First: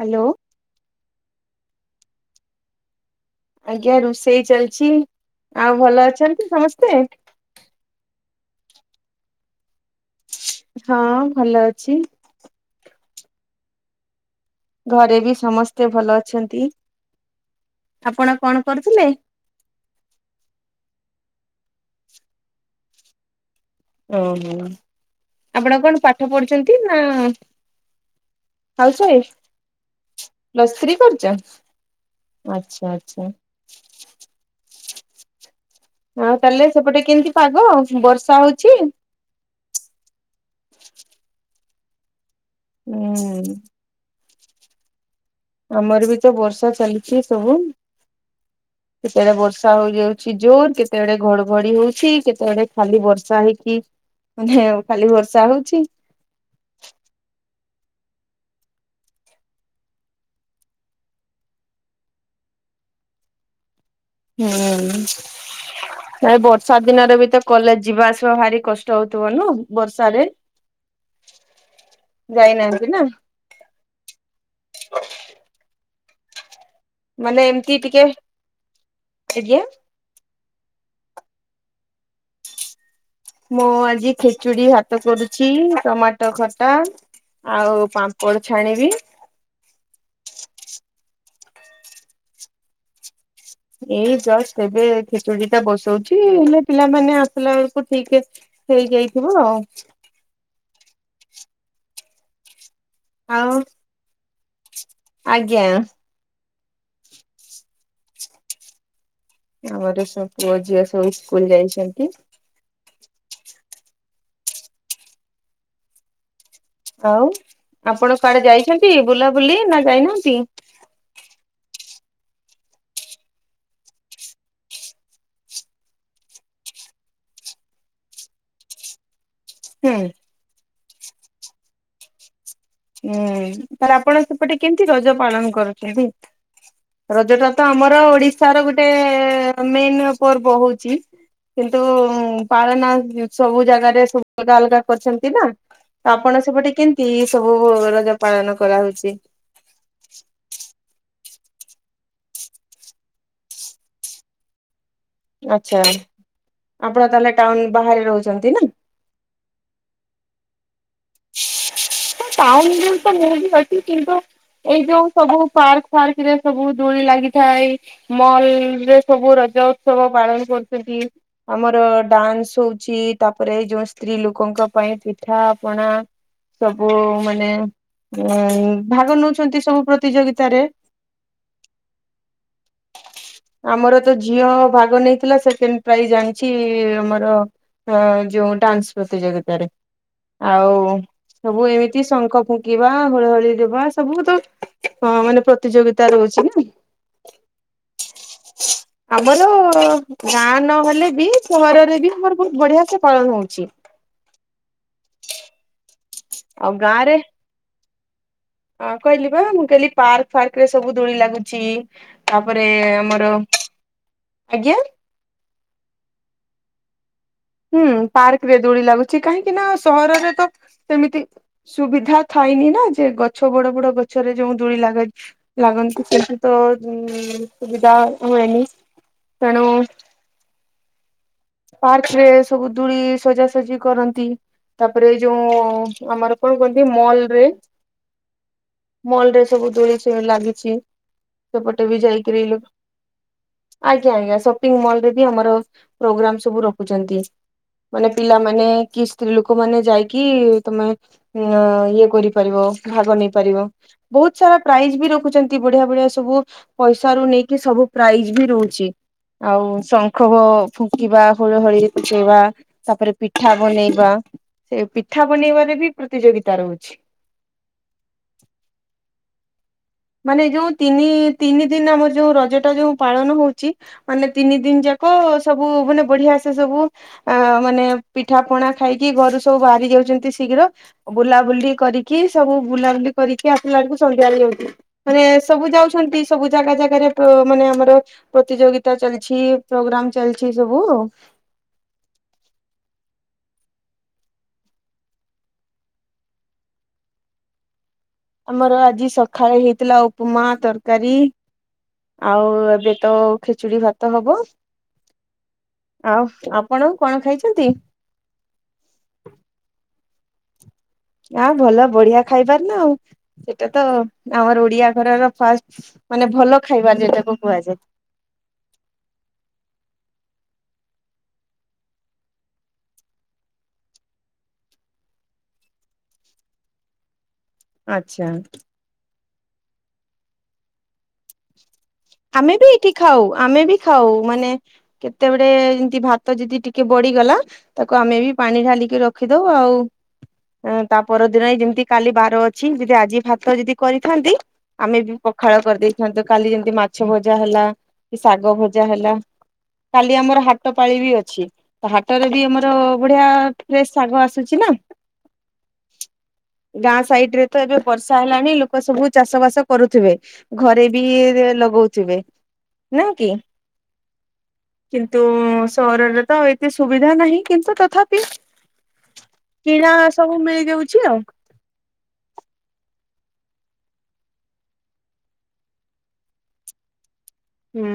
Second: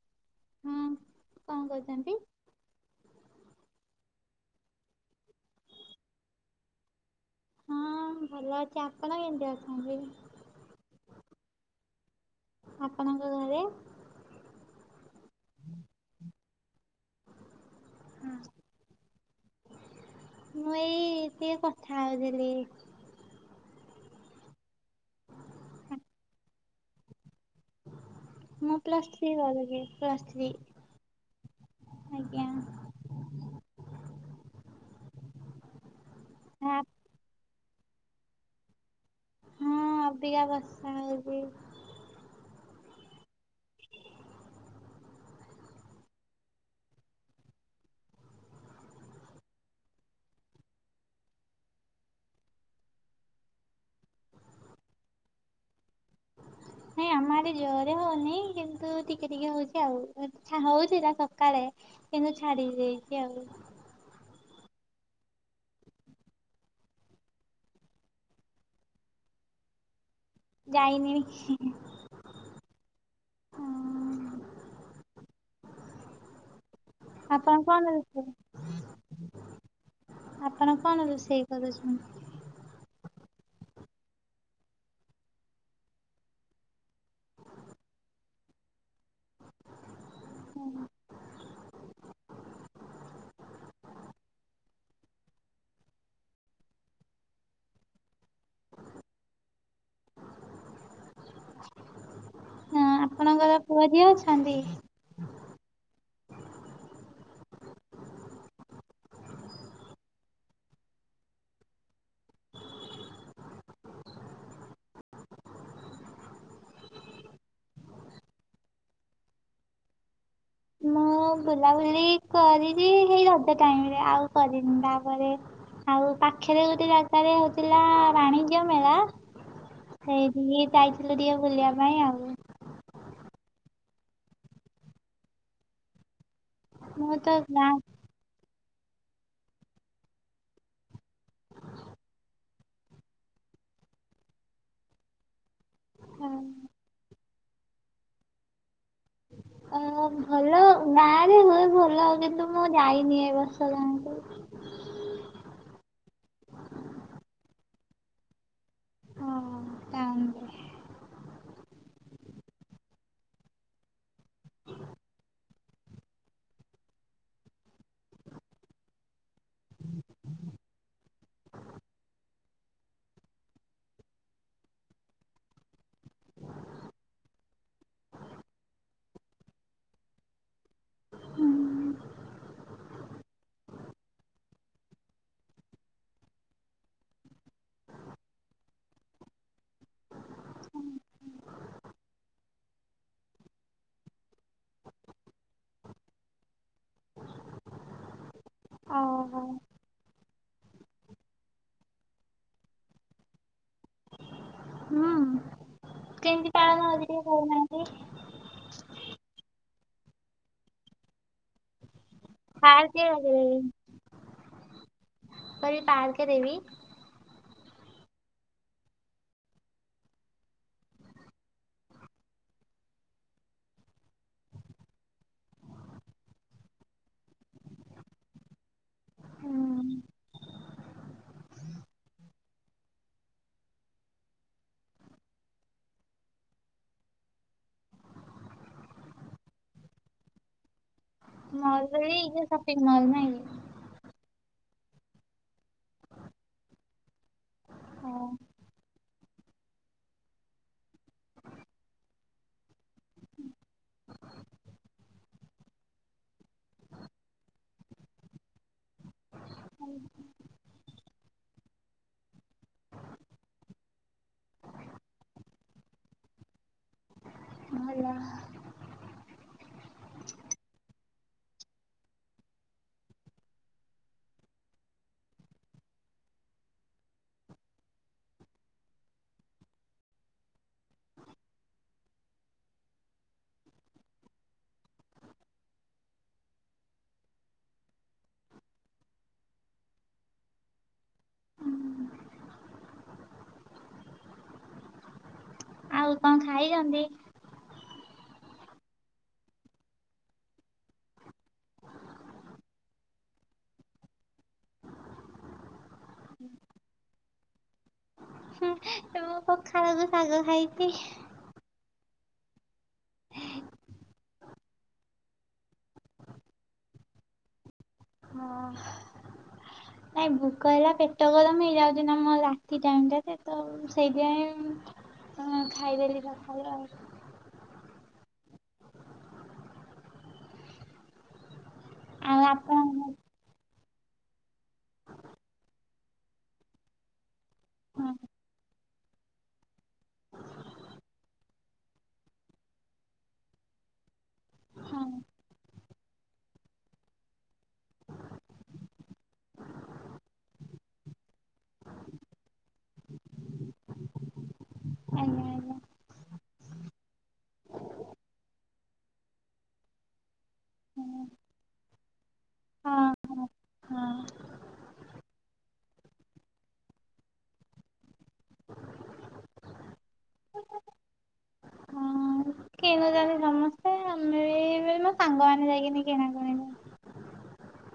Hello ହଁ କଣ କରୁଚନ୍ତି? ଆଜ୍ଞା ରୁଷେଇ ଚାଲିଚି ଆଉ ଭଲ ଅଛନ୍ତି ସମସ୍ତେ ହଁ ଭଲ ଅଛି, ଆପଣ କେମିତି ଅଛନ୍ତି? ହଁ ଭଲ ଅଛି। ଆପଣଙ୍କ ଘରେ ଘରେ ବି ସମସ୍ତେ ଭଲ ଅଛନ୍ତି, ଆପଣ କଣ କରୁଥିଲେ? ମୁଁ ଏଇ ଟିକେ କଥା ହଉଥିଲି ଓହୋ ଆପଣ କଣ ପାଠ ପଢୁଛନ୍ତି ନା ମୁଁ ହାଉସ ପ୍ଲସ ୱାଇଫ୍ ଥ୍ରୀ କରୁଚି ପ୍ଲସ ଥ୍ରୀ ପ୍ଲସ୍ କରୁଛ? ଆଜ୍ଞା ଆଚ୍ଛା ଆଚ୍ଛା ଆଉ ତାହେଲେ ସେପଟେ କେମିତି ପାଗ ବର୍ଷା ହଉଛି ହଁ ଅବିକା ବର୍ଷା ହଉଛି ହୁଁ [inaudible] ଆମର ବି ତ ବର୍ଷା ଚାଲିଛି ସବୁ କେତେବେଳେ ବର୍ଷା ହଇଯାଉଛି ଜୋର କେତେବେଡେ ଘଡଘଡି ହଉଛି କେତେବେଳେ ଖାଲି ବର୍ଷା ହେଇକି ମାନେ ଆଉ ଖାଲି ବର୍ଷା ହଉଛି ନାଇଁ ଆମ ଆଡ଼େ ଜୋରେ ହଉନି କିନ୍ତୁ ଟିକେ ଟିକେ ହଉଚି ଆଉ ହଉଛି ସକାଳେ କିନ୍ତୁ ଛାଡ଼ି ଦେଇଛି ଆଉ ହୁଁ ବର୍ଷା ଦିନରେ ବି ତ କଲେଜ ଯିବା ଆସିବା ଭାରି କଷ୍ଟ ହଉଥିବ ନୁ ବର୍ଷାରେ ଯାଇନି ହଁ ଯାଇନାହାନ୍ତି ନା ମାନେ ଆପଣ ଏମିତି କଣ ଟିକେ ଆଜ୍ଞା [unintelligible] ଆପଣ କଣ ରୁଷେଇ କରୁଛନ୍ତିୁ ମୁଁ ଆଜି ଖେଚୁଡି ଭାତ କରୁଛି ଟମାଟୋ ଖଟା ଆଉ ପାମ୍ପଡ଼ ଛାଣିବି ହୁଁ ଏଇ ଜଷ୍ଟ ଏବେ ଖେଚୁଡି ଟା ବସଉଛି ହେଲେ ପିଲାମାନେ ଆସିଲା ବେଳକୁ ଠିକ୍ ହେଇ ଯାଇଥିବ ଆଉ। ହଁ ଆପଣଙ୍କର ଆଉ ପୁଅ ଝିଅ ଅଛନ୍ତି? ଆଜ୍ଞା। ଆମର ସବୁ ପୁଅ ଝିଅ ସବୁ ସ୍କୁଲ ଯାଇଛନ୍ତି। ଆଉ ଆପଣ କୁଆଡ଼େ ଯାଇଛନ୍ତି ବୁଲାବୁଲି ନା ଯାଇ ନାହାନ୍ତି? ମୁଁ ବୁଲାବୁଲି କରିଲି ସେଇ ରଜ ଟାଇମରେ ଆଉ କରିନି ତାପରେ। ଆଉ ପାଖରେ ଗୋଟେ ଜାଗାରେ ହଉଥିଲା ବାଣିଜ୍ୟ ମେଳା ହୁଁ। ସେଇଠିକି ଯାଇଥିଲୁ ଟିକେ ବୁଲିବା ପାଇଁ ଆଉ। ହୁଁ, ତାହେଲେ ଆପଣ ସେପଟେ କେମତି ରଜ ପାଳନ କରୁଛନ୍ତି? ମୁଁ ରଜଟା ତ ଗାଁ ଆମର ଓଡିଶ ର ଗୋଟେ ମେନ୍ ପର୍ବ ହଉଛି। କିନ୍ତୁ ପାଳନା ସବୁ ଜାଗାରେ ସବୁ ଅଲଗା ଅଲଗା କରିଛନ୍ତି ନା। ତ ଆପଣ ସେପଟେ କେମିତି ସବୁ ରଜ ପାଳନ କରାହଉଛି? ଅ ଭଲ। ଗାଁରେ ହୁଏ ଭଲ କିନ୍ତୁ ମୁଁ ଯାଇନି ଏ ବର୍ଷ ଗାଁକୁ। ଆଚ୍ଛା ଆପଣ ତାହେଲେ ଟାଉନ ବାହାରେ ରହୁଛନ୍ତି ନା? ହଁ ଟାଉନ ରେ। ହଁ ଟାଉନରେ ବି ତ ମୁଁ ବି ଅଛି କିନ୍ତୁ ଏଇ ଯୋଉ ସବୁ ପାର୍କ-ଫାର୍କ ରେ ସବୁ ଦୋଳି ଲାଗିଥାଏ। ମଲ୍ ରେ ସବୁ ରଜ ଉତ୍ସବ ପାଳନ କରୁଛନ୍ତି, ଆମର ଡାନ୍ସ ହଉ ଛି ତାପରେ ଏଇ ଯୋଉ ସ୍ତ୍ରୀ ଲୋକଙ୍କ ପାଇଁ ପିଠା, ପଣା- [inaudible] ସବୁ ମାନେ ଉ ଉ ଭାଗ ନଉଛନ୍ତି ସବୁ ପ୍ରତିଯୋଗିତାରେ। ହୁଁ। ଆମର ତ ଝିଅ ଭାଗ ନେଇଥିଲା ସେକେଣ୍ଡ ପ୍ରାଇଜ ଆଣିଛି ଆମର ଯୋଉ ଡାନ୍ସ ପ୍ରତିଯୋଗିତାରେ। ଆଉ ସବୁ ଏମିତି ଶଙ୍ଖ ଫୁଙ୍କିବା, ହୁଳାହୁଳି ଦେବା ସବୁ ତ ହଁ ମାନେ ପ୍ର ତିଯୋଗିତା ରହୁଛି ନା। ଓହୋ ଆମର ଗାଁ ନହେଲେ ବି ସହରରେ ବି ଆମର ବହୁତ ବଢିଆ ସେ ପାଳନ ହଉଛି। ହୁଁ କେନ୍ତି ଆଉ ପାଳନ ହେଉଛି ଟିକେ କହୁନାହାନ୍ତି? ହଁ କହିଲି ବା ମୁଁ କହିଲି ପାର୍କ-ଫାର୍କ ରେ ସବୁ ଦୋଳି ଲାଗୁଛି ତାପରେ ପାର୍କ ଆମର, ଲଗେଇଦେବି ଆଜ୍ଞା? କହିଲି ପାର୍କ ରେ ବି? ହୁଁ, ପାର୍କରେ ଦୋଳି ଲାଗୁଛି। କାହିଁକି ନା ସହରରେ ତ ସେମିତି ସୁବିଧା ଥାଇନି ନା। ଯେ ଗଛ ବଡ ବଡ ଗଛରେ ଯୋଉ ଦୋଳି ଲାଗ ଲାଗନ୍ତି ସେଠି ତ ସୁବିଧା ହୁଏନି ହୁଁ ତେଣୁ ପାର୍କ ରେ ସବୁ ଦୋଳି ସଜାସଜି କରନ୍ତି। ତାପରେ ଯୋଉ ଆମର କଣ କହନ୍ତି ମଲ ରେ ମଲରେ ସବୁ ଦୋଳି-ଫୋଳି ଲାଗିଚି। ମଲରେ [unintelligible] ଯୋଉ ସପିଂ ମଲ ନାଇଁ କି? ଆଜ୍ଞା ଆଜ୍ଞା ସପିଂ ମଲରେ ବି ଆମର ପ୍ରୋଗ୍ରାମ ସବୁ ରଖୁଛନ୍ତି। ମାନେ କି? ପିଲାମାନେ କି ସ୍ତ୍ରୀ ଲୋକ ମାନେ ଯାଇକି ତମେ ଇଏ କରିପାରିବ ଭାଗ ନେଇପାରିବ। ବହୁତ ସାରା ପ୍ରାଇଜ ବି ରଖୁଛନ୍ତି ବଢିଆ ବଢିଆ ସବୁ ପଇସା ରୁ ନେଇକି ସବୁ ପ୍ରାଇଜ ବି ରହୁଛି। ଆଉ ଶଙ୍ଖ ଫୁଙ୍କିବା, ହୁଳହୁଳି ପକେଇବା, ତାପରେ ପିଠା ବନେଇବା ଏ ପିଠା ବନେଇବାରେ ବି ପ୍ରତିଯୋଗିତା ରହୁଛି। ଭଲ। ମାନେ ଯୋଉ ତିନି ତିନି ଦିନ ଆମର ଯୋଉ ରଜ ଟା ଯୋଉ ପାଳନ ହଉଚି ମାନେ ତିନି ଦିନି ଯାକ ସବୁ ମାନେ ବଢିଆ ସେ ସବୁ ଆଁ ମାନେ ପିଠା ପଣା ଖାଇକି ଘରୁ ସବୁ ବାହାରି ଯାଉଚନ୍ତି ଶୀଘ୍ର ବୁଲାବୁଲି କରିକି ସବୁ ବୁଲାବୁଲି କରିକି ଆସିଲା ବେଳକୁ ସନ୍ଧ୍ୟା ହେଇଯାଉଚି। ମାନେ ସବୁ ଯାଉଛନ୍ତି ସବୁ ଜାଗା ଜାଗାରେ ପ ମାନେ ଆମର ପ୍ରତିଯୋଗିତା ଚାଲିଛି ପ୍ରୋଗ୍ରାମ ଚାଲିଛି ସବୁ। ଆଉ କଁ ଖାଇଚନ୍ତି? ଆମର ଆଜି ସଖାଳେ ହେଇଥିଲା ଉପ୍ ମା ତରକାରୀ। ଆଉ ଏବେ ତ ଖେଚୁଡି ଭାତ ହବ। ଆଉ ଆପଣ କଣ ଖାଇଛନ୍ତି? ହୁଁ ମୁଁ ପଖାଳ କୁ ଶାଗ ଖାଇଚି। ଆ ଭଲ ବଢିଆ ଖାଇବାର ନା ଆଉ ସେଟା ତ ଆମର ଓଡିଆ ଘରର ଫାଷ୍ଟ୍ ମାନେ ଭଲ ଖାଇବାର ଯେଟାକୁ କୁହାଯାଏ। ହଁ। ନାଇଁ ଭୋକ ହେଲା ପେଟ ଗରମ୍ ହେଇଯାଉଚି ନା ମୋ ରାତି ଟାଇମ୍ ଟା ରେ ତ ସେଇଥିପାଇଁ ହଁ ଖାଇଦେଲି ପଖାଳ ଉ। ଆଚ୍ଛା। ଆଉ ଆମେ ବି ଆପଣ ଏଠି ଖାଉ ଆମେ ବି ଖାଉ ମାନେ କେତେବେଳେେ ଏମ୍ ତି ଭାତ ଯିଦି ଟିକେ ବଡିଗଲା ତାକୁ ହଁ ଆମେ ବି ପାଣି ଢାଲିକି ରଖିଦଉ ଆଉ ଏଁ ତା ପରଦିନ ଏଇ ଯେମିତି କାଲି ବାର ଅଛି ଯି ଆଜି ଭାତ ଯିଦି କରିଥାନ୍ତି ଆମେ ହଁ ବି ପଖାଳ କରିଦେଇଥାନ୍ତୁ କାଲି ଯେମିତି ମାଛ ଭଜା ହେଲା କି ଶାଗ ଭଜା ହେଲା କାଲି ଆମର ହାଟ ପାାଳି ବି ଅଛି। ହାଟରେ ବି ଆମର ବଢିଆ ଫ୍ରେଶ୍ ଶାଗ ଆସୁଛି ନା। ଆଜ୍ଞା ଆଜ୍ଞା। ଗାଁ ସାଇଡ୍ ରେ ତ ଏବେ ବର୍ଷା ହେଲାଣି ଲୋକ ସବୁ ଚାଷ ବାସ କରୁଥିବେ ଘରେ ବି ଲଗଉଥିବେ ନା ହଁ କି? ହଁ। ଉ ସହରରେ ତ ଏତେ ସୁବିଧା ନାହିଁ କିନ୍ତୁ ତଥାପି କିଣା ସବୁ ମିଳିଯାଉଛି ଆଉ। କିଣୁଚନ୍ତି ସମସ୍ତେ ଆମେ ବି ମୋ ସାଙ୍ଗମାନେ ଯାଇକିନି କିଣାକିଣି ହୁଁ।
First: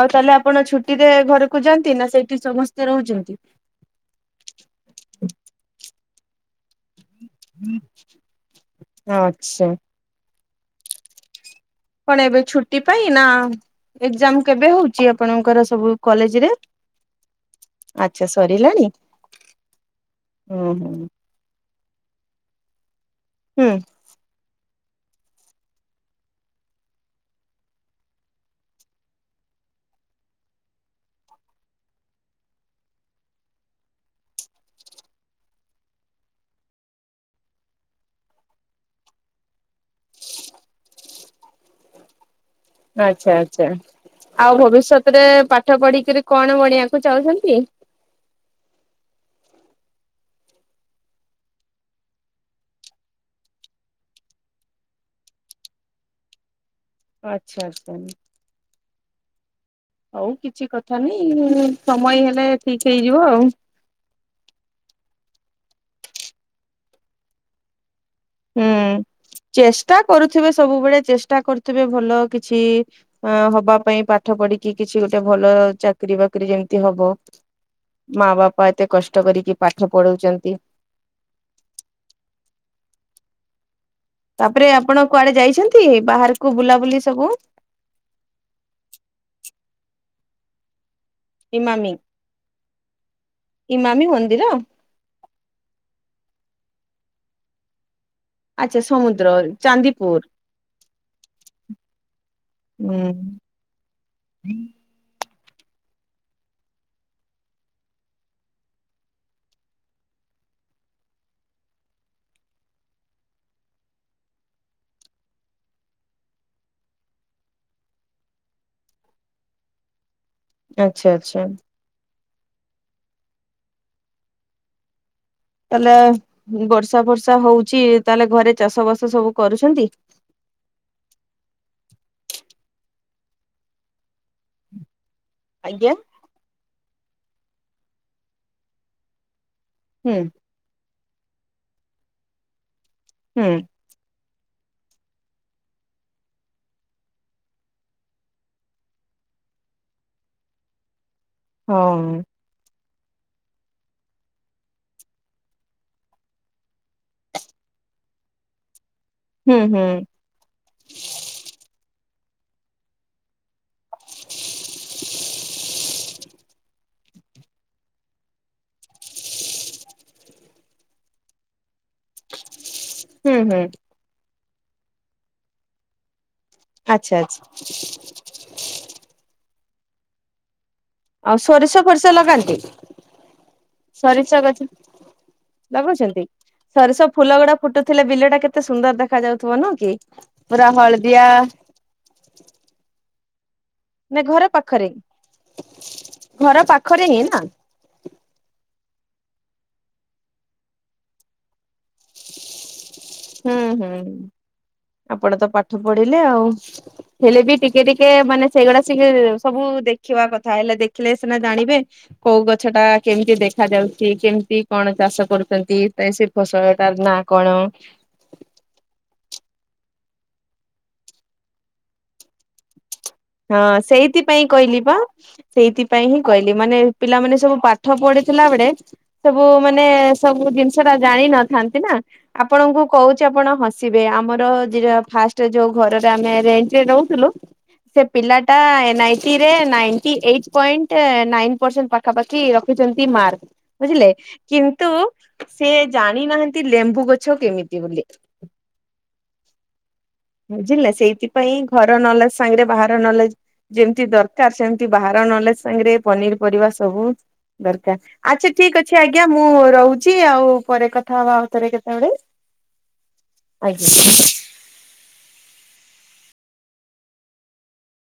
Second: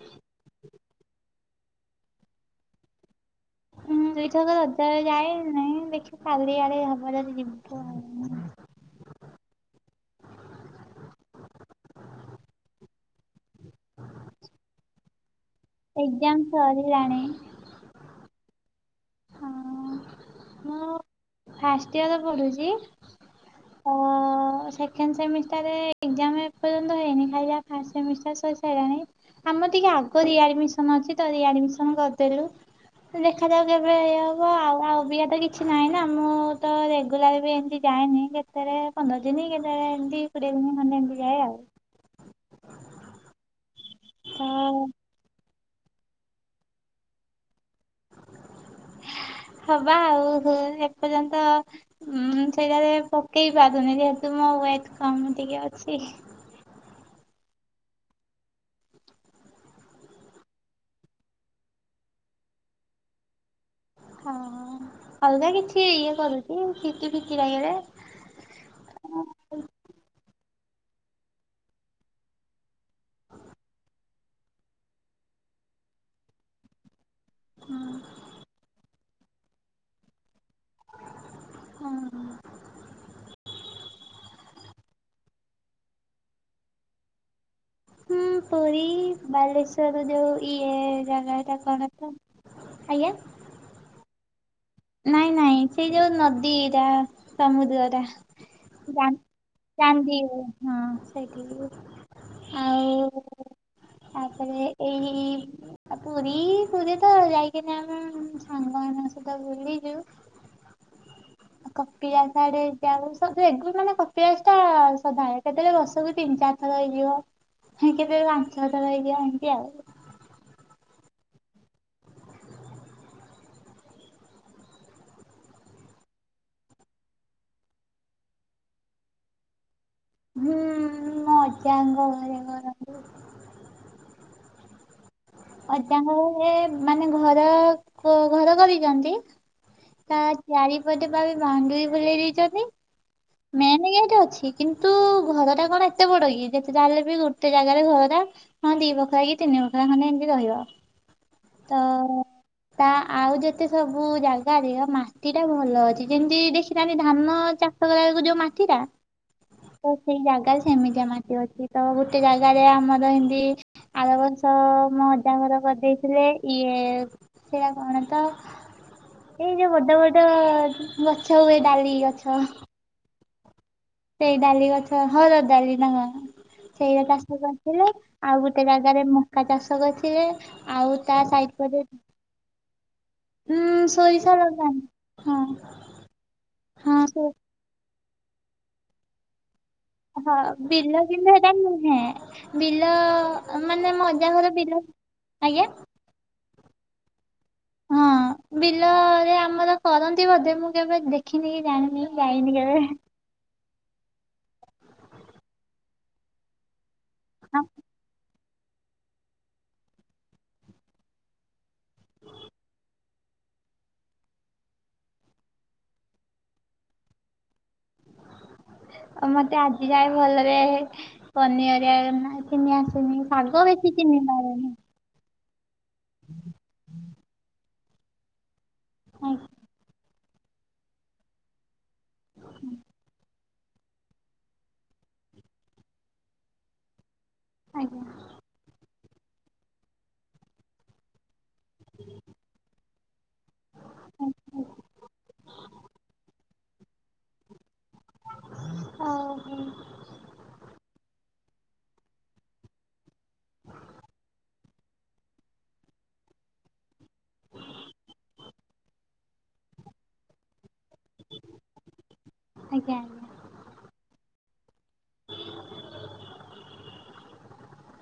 ଆଉ ତାହେଲେ ଆପଣ ଛୁଟିରେ ଘରୁକୁ ଯାନ୍ତି ନା ସେଇଠି ସମସ୍ତେ ରହୁଚନ୍ତି? ଦୁଇ ଛକ ରବ୍ ବାରେ ଯାଏ ନାଇଁ ଦେଖିବା କାଲି ଆଡେ ହବ ଯଦି ଯିବୁ ଆଉ। ଆଚ୍ଛା। କଣ ଏବେ ଛୁଟି ପାଇଁ ନା ଏକଜାମ୍ କେବେ ହଉଚି ଆପଣଙ୍କର ସବୁ ଏକ୍ଜାମ କଲେଜରେ? ସରିଲାଣି ଆଚ୍ଛା ସରିଲାଣିି ହୁଁ ହୁଁ। ଫାଷ୍ଟ୍ ଇୟର ପଡ଼ୁଚି। ହୁଁ। ଆଉ ସେକେଣ୍ଡ୍ ସେମିଷ୍ଟାରେ ଏକଜାମ୍ ଏପର୍ଯ୍ୟନ୍ତ ହେଇନି ଖାଲି ଯା ଫାଷ୍ଟ୍ ସେମିଷ୍ଟାର ସରିସାରିଲାଣି। ଆମର ଟିକେ ଆଗ ରିଆଡ୍ ମିସନ ଅଛି ତ ରିଆଡ୍ ମିସନ କରିଦେଲୁ। ଦେଖାାଯାଉ କେବେ ଇଏ ହବ ଆଉ ଆଉ ଅବିକା ତ କିଛି ନାହିଁ ନା ମୁଁ ମୁଁ ତ ରେଗୁଲାର ବି ଏମିତି ଯାଏନି କେତେଥର ପନ୍ଦର ଦିନ କେତେଥର ଏମତି କୋଡ଼ିଏ ଦିନ ଖଣ୍ଡେ ଏମିତି ଯାଏ ଆଉ। ଆଛା ଆଚ୍ଛା ତ ଆଉ ଭବିଷ୍ୟତ୍ ରେ ପାଠ ପଢ଼ିକରି କଣ ବଣିବାକୁ ଚାହୁଛନ୍ତି? ହବା ଆଉ ଏପର୍ଯ୍ୟନ୍ତ ହୁଁ ସେଇଟା ପାଇଁ ପକେଇ ପାରୁନି ଯେହେତୁ ମୋର ୱେଟ୍ କମ୍ ଟିକେ ଅଛି। ଆଚ୍ଛା ଆଚ୍ଛା। ହଉ କିଛି କଥା ନି ସମୟ ହେଲେ ଠିକ୍ ହେଇଯିବ। ହଁ ଆଲରେଡି ଠିକ୍ ଇଏ କରିଚୁ କିଛି କିଛି ଜାଗାରେ ହୁଁ ଚେଷ୍ଟା କରୁଥିବେ ସବୁବେଳେ ଚେଷ୍ଟା କରୁଥିବେ ଭଲ କିଛି ଅ ହବା ପାଇଁ ପାଠ ପଢ଼ିକି କିଛି ଗୋଟେ ଭଲ ଚାକିର ବାକିରି ଯେମିତି ହବ। ହଁ। ମା ବାପା ଏତେ କଷ୍ଟ କରିକି ପାଠ ପଢ଼ଉଛନ୍ତି। ହଁ। ତାପରେ ଆପଣ କୁଆଡ଼େ ଯାଇଛନ୍ତି ବାହାରକୁ ବୁଲାବୁଲି ସବୁ? ହୁଁ ପୁରୀ ବାଲେଶ୍ଵରରୁ ଯଉ ଇଏ ଜାଗା ଏଟା କଣ ତ? ଇ ମାନିବ ଇମତି ରେ? ନାଇଁ ନାଇଁ ସେଇଟା ନଦୀଟା ସମୁଦ୍ର ଟା। ଆଚ୍ଛା ସମୁଦ୍ର [inaudible] ଚାନ୍ଦି ଚାନ୍ଦିପୁର ହଁ ସେଇଠି ହୁଁ। ଆଉ ତାପରେ ଏଇ ପୁରୀ ପୁରୀ ତ ଯାଇକିନା ସାଙ୍ଗମାନଙ୍କ ସହିତ ବୁଲିଚୁ। [inaudible] କପିଳାଶ ଆଡ଼େ ଯାଉ ସେଇଟା କପିଳାଶଟା କେତେବେଳେ ବର୍ଷକୁ ତିନି ଚାରି ହେଇଯିବ କେତେବେଳେ ପାଞ୍ଚ ଛଅ ଥର ହେଇଯିବ ଏମିତି ଆଉ ଆଚ୍ଛା ଆଚ୍ଛା। ତାହେଲେ ବର୍ଷା ଫର୍ଷା ହଉଛି ତାହେଲେ ଘରେ ଚାଷ ବାସ ସବୁ କରୁଛନ୍ତି? ହୁଁ ମୋ ଅଜ୍ୟାଙ୍ଗ ଘରେ ଘର [unintelligible] ଆଜ୍ଞା। ଅଜାଙ୍କ ଘର ମାନେ ଘର ଘର କରିଛନ୍ତି। ହୁଁ ତା ଚାରିପଟେ ପା ବାଉଣ୍ଡରି ବୁଲେଇ ଦେଇଛନ୍ତି। ହୁଁ ମେନ୍ ଗେଟ୍ ଅଛି କିନ୍ତୁ ଘରଟା କଣ ଏତେ ବଡ଼ କି ଯେତେ ତାହେଲେ ବି ଗୋଟେ ଜାଗାରେ ଘର ହଁ ଦି ବଖରା କି ତିନି ବଖରା ଖଣ୍ଡେ ଏମତି ରହିବ ତ ହଁ ତା ଆଉ ଯେତେ ସବୁ ଜାଗାରେ ମାଟିଟା ଭଲ ଅଛି ଯେମିତି ଦେଖିଥାନ୍ତି ଧାନ ଚା ଯଉ ମାଟିଟା ହୁଁ ତ ହୁଁ ସେଇ ଜାଗା କେମିତିଆ ମାଟି ଅଛି ତ ଗୋଟେ ଜାଗାରେ ଆମର ଏମିତି ଆର ବର୍ଷ ମୋ ଅଜା ଘର କରିଦେଇଥିଲେ ଇଏ ସେଇଆ କଣ ତ ଏଇ ଯ ବଡ ବଡ ଗଛ ହୁଏ ଡାଲି ଗଛ ହୁଁ ହୁଁ [inaudible] ସେଇ ଡାଲି ଗଛ ହରଡ଼ ଡାଲି ନୁହ ସେଇ ଆଚ୍ଛା ଚାଷ ଆଚ୍ଛା। କରିଥିଲୁ। ଆଉ ଗୋଟେ ଜାଗାରେ ମକା ଚାଷ କରିଥିଲେ ଆଉ ତା ଆଉ ସାଇଡ ସୋରିଷ ପଟେ ପରିଷ ଲଗାନ୍ତି? ଉଁ ସୋରିଷ ଗଛ ଲଗାନ୍ତି ହଁ ଲଗଉଛନ୍ତି ହଁ ସୋରିଷ ସୋ ଫୁଲ ଗୁଡ଼ା ଫୁଟୁଥିଲେ ବିଲ ଟା କେତେ ସୁନ୍ଦର ଦେଖା ଯାଉଥିବ ନୁହଁ କି? ହଁ ପୁରା ବିଲ ହଳଦିଆ ବିିଲ ହେଟ ହଁ ବିଲ ମାନେ ମୋ ନା ଅଜା ଘର ବିଲ ପାଖରେ ଆଜ୍ଞା। ଘର ପାଖରେ ହିଁ ନା। ହଁ ବିଲରେ ଆମର କରନ୍ତି ବୋଧେ ମୁଁ କେବେ ଦେଖିନି କି ଜାଣିନି ଯାଇନି କେବେ। ହୁଁ ହୁଁ ହୁଁ ଆପଣ ତ ପାଠ ପଢିଲେ ଆଉ ହେଲେ ବି ଟିକେ ଟିକେ। ଟିକେ ମାନେ ସେଇଗୁଡା ସିଏ ସବୁ ଦେଖିବା କଥା ହେଲେ ଦେଖିଲେ ସିନା ଜାଣିବେ। କୋଉ ଗଛ ଟା କେମିତି ଦେଖା ଯାଉଛି କେମିତି କଣ ଚାଷ କରୁଛନ୍ତି ତ ସେ। ଫସଲ ତାର ନା କଣ। ଉ ମୋତେ ଆଜି ଯାଏ ଭଲରେ ପନିପରିବା ନିହାତି ନିହାତି। [unintelligible] ହଁ ସେଇଥିପାଇଁ କହିଲି ପା। ସେଇଥିପାଇଁ ହିଁ କହିଲି ମାନେ ପିଲାମାନେ ସବୁ ପାଠ ପଢିଥିଲା ବେଳେ ସବୁ ଆଜ୍ଞା ମାନେ। ସବୁ ଜିନିଷ ଟା ଜାଣିିନଥାନ୍ତି ନା ଆପଣଙ୍କୁ କହୁଛି ଆପଣ ହ। ହସିବେ ଆମର ଯି ଯା ଫାଷ୍ଟ ରେ ଯୋଉ ଘରଟା ଆମେ ରେଣ୍ଟରେ ରହୁଥିଲୁ ସେ ଆଜ୍ଞା ପିଲା। ଟା ନାଇଣ୍ଟିରେ ninety eight point nine percent ପାଖାପାଖି ର। ମାର୍ ବୁଝିଲେ କିନ୍ତୁ ସେ ଜାଣିନାହାନ୍ତି ଲେମ୍ବୁ ଗଛ। ଗଛ କେମିତି ବୋଲି। ଓହୋ ବୁଝିଲେ ସେଇଥିପାଇଁ ଘର ନଲେଜ୍ ସାଙ୍ଗରେ ବାହାର ନଲେଜ୍ ଯେମିତି ଦରକାର ସେମିତି। ବାହାର ନଲେଜ୍ ସାଙ୍ଗରେ ପନିର ପରିବା ସବୁ ଦରକାର ଆଚ୍ଛା ଠିକ୍ ଅଛି ଆଜ୍ଞା। ଆଜ୍ଞା ମୁଁ ରହୁଛି ଆଉ ପରେ କଥା ହବା ଆଉ ଥରେ କେତେବେଳେ। ଆଜ୍ଞା ଆଜ୍ଞା। ଆଜ୍ଞା। ଥିଲା [inaudible]